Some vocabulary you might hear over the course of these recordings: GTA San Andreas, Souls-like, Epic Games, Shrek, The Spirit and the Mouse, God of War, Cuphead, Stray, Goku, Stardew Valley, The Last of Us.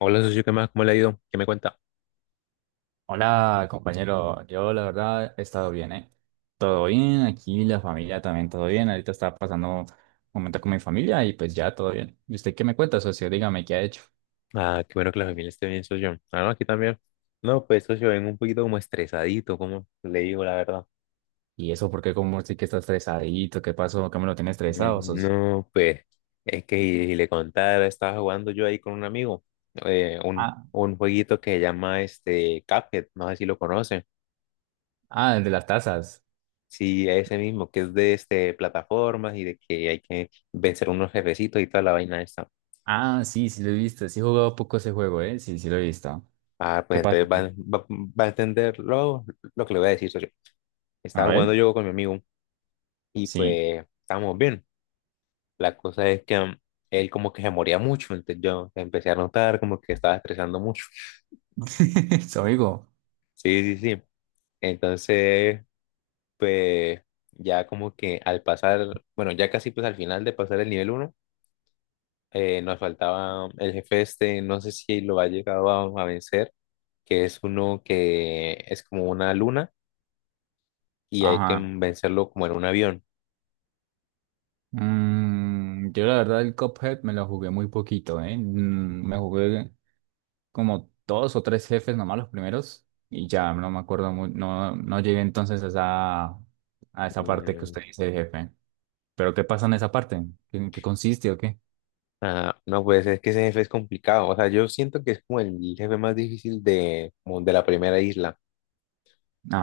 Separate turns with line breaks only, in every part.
Hola, socio, ¿qué más? ¿Cómo le ha ido? ¿Qué me cuenta?
Hola, compañero. Yo, la verdad, he estado bien, ¿eh? Todo bien, aquí la familia también todo bien. Ahorita estaba pasando un momento con mi familia y pues ya todo bien. ¿Y usted qué me cuenta, socio? Dígame qué ha hecho.
Ah, qué bueno que la familia esté bien, socio. Ah, no, aquí también. No, pues, socio, vengo un poquito como estresadito, como le digo la verdad.
¿Y eso por qué como sí que está estresadito? ¿Qué pasó? ¿Qué me lo tiene estresado, socio?
No, pues, es que y le contara, estaba jugando yo ahí con un amigo, un,
Ah,
un jueguito que se llama este Cuphead, no sé si lo conocen.
ah, el de las tazas.
Sí, ese mismo, que es de este plataformas y de que hay que vencer unos jefecitos y toda la vaina esta.
Ah, sí, sí lo he visto. Sí he jugado poco ese juego, ¿eh? Sí, sí lo he visto.
Ah, pues
¿Qué pasa?
entonces va a entender lo que le voy a decir, socio.
A
Estaba jugando
ver.
yo con mi amigo y
Sí.
pues estábamos bien. La cosa es que él como que se moría mucho, entonces yo empecé a notar como que estaba estresando mucho.
Su amigo.
Sí, sí, sí. Entonces, pues ya como que al pasar, bueno, ya casi pues al final de pasar el nivel 1, nos faltaba el jefe este, no sé si lo ha llegado a vencer, que es uno que es como una luna y hay que
Ajá.
vencerlo como en un avión.
Yo la verdad el Cuphead me lo jugué muy poquito, ¿eh? Me jugué como dos o tres jefes nomás los primeros y ya no me acuerdo muy, no, no llegué entonces a esa parte que
Mm,
usted dice de jefe. ¿Pero qué pasa en esa parte? ¿En qué consiste o qué?
Ah, no, pues es que ese jefe es complicado. O sea, yo siento que es como el jefe más difícil de, como de la primera isla.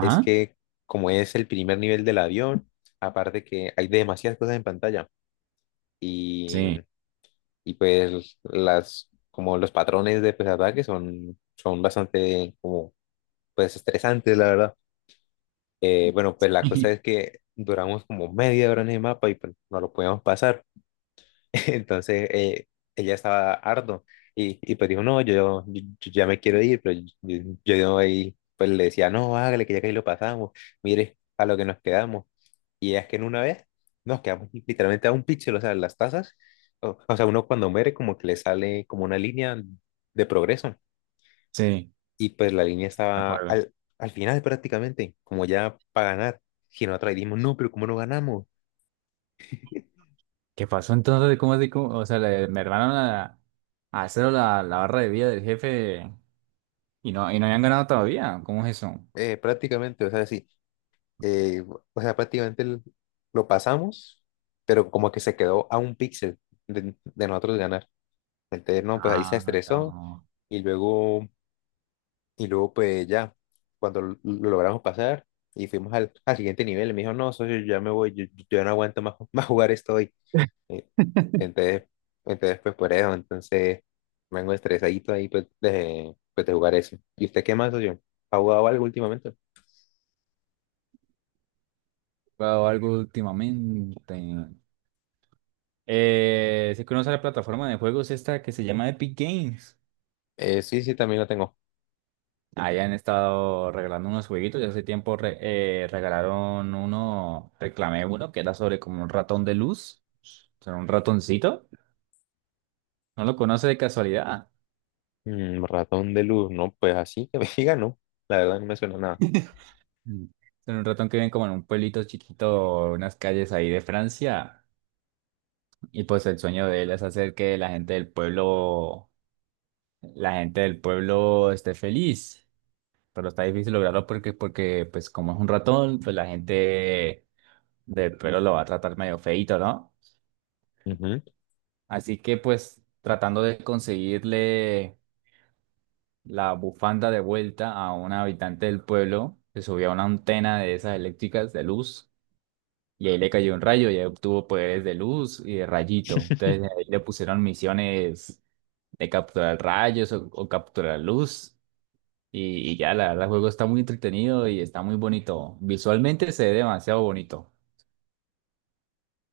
Es que como es el primer nivel del avión, aparte que hay demasiadas cosas en pantalla y,
sí,
y pues las, como los patrones de pues, ataque son, son bastante como pues estresantes, la verdad. Bueno, pues la cosa es que duramos como media hora en el mapa y pues, no lo podíamos pasar. Entonces ella estaba harto y pues dijo, no, yo ya me quiero ir, pero yo ahí pues le decía, no, hágale que ya que ahí lo pasamos, mire a lo que nos quedamos. Y es que en una vez nos quedamos literalmente a un píxel, o sea, las tazas, o sea, uno cuando muere como que le sale como una línea de progreso
sí,
y pues la línea
me
estaba
acuerdo.
al final prácticamente, como ya para ganar, si nosotros dijimos, no, pero ¿cómo no ganamos?
¿Qué pasó entonces? ¿Cómo así? ¿Cómo? O sea, me hermanaron a cero la barra de vida del jefe y no habían ganado todavía. ¿Cómo es eso?
Prácticamente, o sea, sí eh, o sea, prácticamente lo pasamos, pero como que se quedó a un píxel de nosotros ganar. Entonces, no, pues ahí se
Ah, no, está.
estresó y luego, y luego pues ya, cuando lo logramos pasar y fuimos al, al siguiente nivel, me dijo, no, socio, yo ya me voy, yo no aguanto más, más jugar esto hoy. Eh, entonces, entonces, pues por eso, entonces, vengo estresadito ahí pues, de jugar eso. ¿Y usted qué más, socio? ¿Ha jugado algo últimamente?
Jugado algo últimamente. Si conoce la plataforma de juegos esta que se llama Epic Games.
Sí, sí, también lo tengo.
Ahí han estado regalando unos jueguitos. Ya hace tiempo regalaron uno, reclamé uno, que era sobre como un ratón de luz. O sea, un ratoncito. No lo conoce de casualidad.
Mm, ratón de luz, no, pues así que me diga, no, la verdad no me suena nada.
Mm. Son un ratón que vive como en un pueblito chiquito, unas calles ahí de Francia. Y pues el sueño de él es hacer que la gente del pueblo, la gente del pueblo esté feliz, pero está difícil lograrlo porque pues como es un ratón, pues la gente del pelo lo va a tratar medio feíto, ¿no?
Ujú.
Así que pues tratando de conseguirle la bufanda de vuelta a un habitante del pueblo, se subió a una antena de esas eléctricas de luz y ahí le cayó un rayo y ahí obtuvo poderes de luz y de rayito. Entonces ahí le pusieron misiones de capturar rayos o capturar luz. Y ya, la verdad, el juego está muy entretenido y está muy bonito. Visualmente se ve demasiado bonito.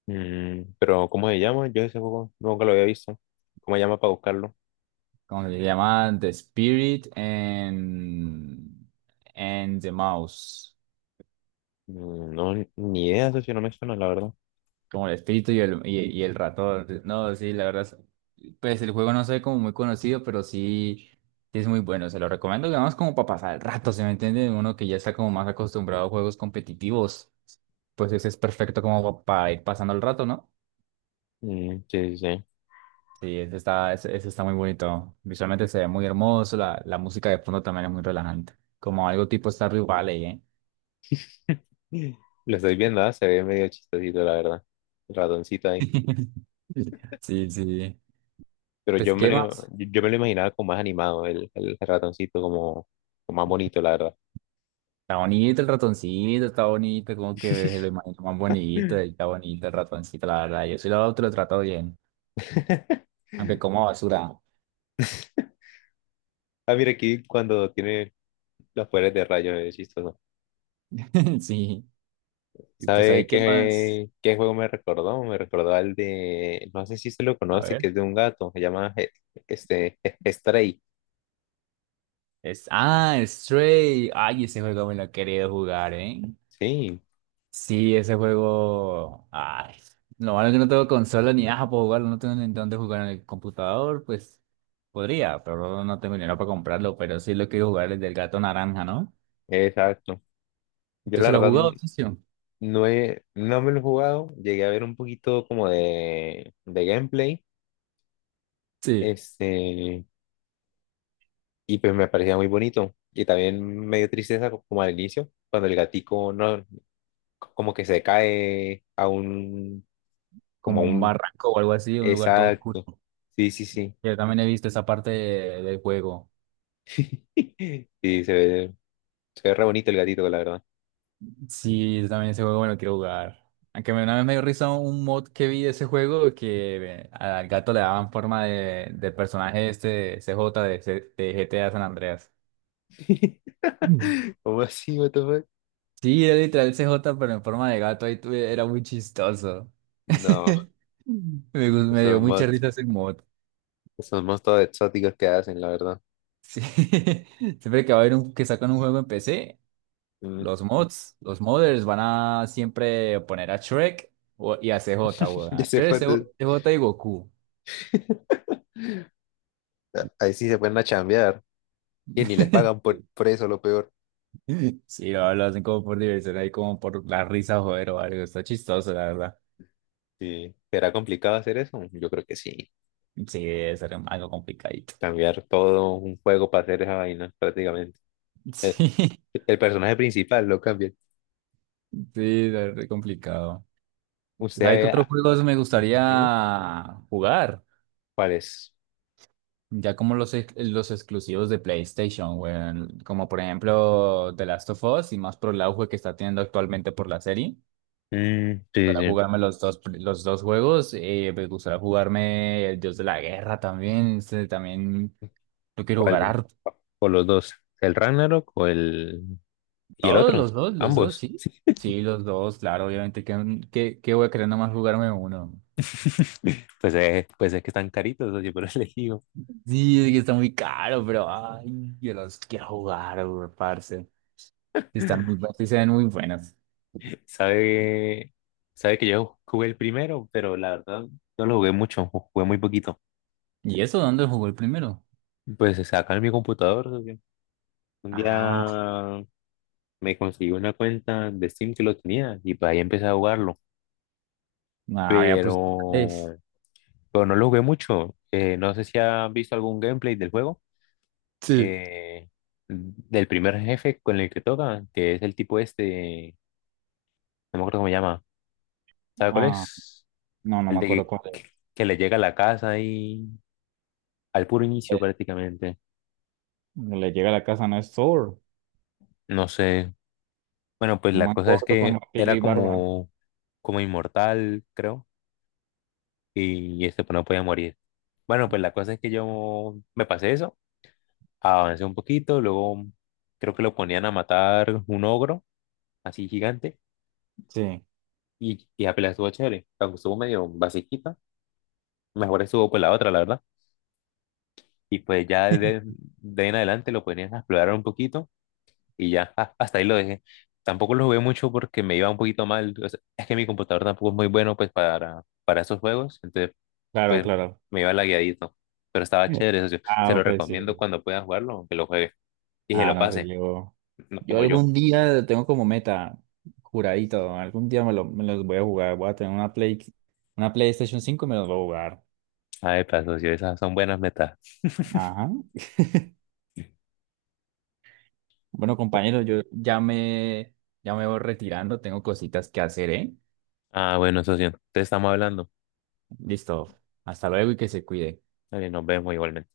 Mm, pero ¿cómo se llama? Yo ese juego nunca lo había visto. ¿Cómo se llama para buscarlo?
Como se llama The Spirit and the Mouse.
Mm, no, ni idea, eso sí no me suena, la verdad.
Como el espíritu y el ratón. No, sí, la verdad. Pues el juego no se ve como muy conocido, pero sí, sí es muy bueno. Se lo recomiendo, digamos, como para pasar el rato, ¿se me entiende? Uno que ya está como más acostumbrado a juegos competitivos, pues ese es perfecto como para ir pasando el rato, ¿no?
Mm, sí, sí,
Sí, ese está muy bonito. Visualmente se ve muy hermoso, la música de fondo también es muy relajante. Como algo tipo Stardew Valley, ¿eh?
sí. Lo estoy viendo, ah, se ve medio chistosito, la verdad. El ratoncito ahí.
Sí, sí.
Pero
Pues,
yo me
¿qué
lo,
más?
yo me lo imaginaba como más animado, el ratoncito como, como más bonito, la verdad.
Está bonito el ratoncito, está bonito, como que se lo imagino más bonito, está bonito el ratoncito, la verdad. Yo sí te lo trato bien, aunque como basura.
Ah, mira aquí cuando tiene los poderes de rayos, es chistoso.
Sí. Y pues
¿Sabe
ahí, ¿qué más?
qué, qué juego me recordó? Me recordó al de, no sé si se lo
A
conoce, que
ver.
es de un gato, se llama Stray.
Es, Stray. Ay, ese juego me lo he querido jugar, ¿eh?
Sí,
Sí, ese juego. Ay, lo malo es que no tengo consola ni nada para jugarlo, no tengo ni dónde jugar en el computador, pues podría, pero no tengo dinero para comprarlo. Pero sí lo quiero jugar, el del gato naranja, ¿no?
exacto. Yo
¿Usted
la
se lo ha
verdad
jugado, socio?
no he, no me lo he jugado, llegué a ver un poquito como de gameplay,
Sí,
este, y pues me parecía muy bonito. Y también me dio tristeza como al inicio, cuando el gatico no, como que se cae a un, como
como
a
un
un,
barranco o algo así, un lugar todo oscuro.
exacto. Sí, sí, sí.
Yo también he visto esa parte del juego.
Sí, se ve, se ve re bonito el gatito, la verdad.
Sí, yo también ese juego me lo quiero jugar. Una vez me dio risa un mod que vi de ese juego que al gato le daban forma del personaje este de C J de GTA San Andreas. Mm.
¿Cómo así, what the fuck?
Sí, era literal C J, pero en forma de gato, era muy chistoso.
No,
Me dio
esos
mucha
mods,
risa ese mod.
esos mods todos exóticos que hacen, la verdad.
Sí. Siempre que va a haber que sacan un juego en PC,
Mm,
los mods, los modders van a siempre poner a Shrek y a CJ, weón.
ya
A
se
Shrek,
fue.
CJ CJ y Goku.
Ahí sí se pueden a chambear. Y ni les pagan por eso, lo peor.
Sí, sí, lo hacen como por diversión, ahí como por la risa, joder, o algo. Está chistoso, la verdad.
Sí. ¿Será complicado hacer eso? Yo creo que sí.
Sí, debe ser algo complicadito.
Cambiar todo un juego para hacer esa vaina, prácticamente. El,
Sí, sí,
el personaje principal lo cambia.
debe ser complicado. ¿Sabe qué
Usted,
otros juegos me
dime,
gustaría jugar?
¿cuál es?
Ya como los exclusivos de PlayStation, weón. Como por ejemplo The Last of Us y más por el auge que está teniendo actualmente por la serie. Me
Mm, sí,
gustaría
sí.
jugarme los dos juegos. Me gustaría jugarme el Dios de la Guerra también. También yo quiero jugar
¿Cuál?
harto.
¿O los dos? ¿El Ragnarok o el... y el
Todos
otro?
los dos,
Ambos.
sí.
Sí.
Sí, los dos, claro, obviamente. ¿Qué, qué, qué voy a querer nomás jugarme uno?
Pues, pues es que están caritos, oye, pero elegido.
Sí, es que está muy caro, pero ay, yo los quiero jugar, weón, parce. Sí, están muy buenas, sí se ven muy buenas.
Sabe, sabe que yo jugué el primero, pero la verdad no lo jugué mucho, jugué muy poquito.
¿Y eso dónde jugó el primero?
Pues se acá en mi computador, oye, un
Ah,
día me conseguí una cuenta de Steam que lo tenía y pues ahí empecé a jugarlo,
ah, ya pues irlandés.
pero, pero no lo jugué mucho. No sé si has visto algún gameplay del juego.
Sí.
eh, del primer jefe con el que toca, que es el tipo este, no me acuerdo cómo se llama, ¿sabe cuál
Ah,
es?
no, no
El
me
de
acuerdo
que,
cuál es.
que le llega a la casa y al puro inicio
Eh,
prácticamente,
le llega a la casa, no es Thor.
no sé. Bueno, pues
Un
la
man
cosa es
gordo con
que
martillo
era
y barba.
como, como inmortal, creo, y este pues no podía morir. Bueno, pues la cosa es que yo me pasé eso, avancé un poquito, luego creo que lo ponían a matar un ogro, así gigante,
Sí,
y apenas estuvo chévere, aunque estuvo medio basiquita, mejor estuvo por la otra, la verdad. Y pues ya de ahí en adelante lo ponían a explorar un poquito y ya hasta ahí lo dejé. Tampoco lo jugué mucho porque me iba un poquito mal. O sea, es que mi computador tampoco es muy bueno pues para esos juegos, entonces
claro,
pues
claro.
me iba lagueadito. Pero estaba
Mm.
chévere, socio. Se
Ah,
lo
pues sí.
recomiendo cuando pueda jugarlo, aunque lo juegue y se
Ah,
lo
no sé,
pase,
yo.
no
Yo
como yo.
algún día tengo como meta, juradito, algún día me los voy a jugar. Voy a tener una Play, Una PlayStation 5 y me los voy a jugar.
Ay, pues, socio, esas son buenas metas.
Ajá. Bueno, compañero, ya me voy retirando, tengo cositas que hacer, ¿eh?
Ah, bueno, socio, te estamos hablando.
Listo, hasta luego y que se cuide.
Dale, nos vemos igualmente.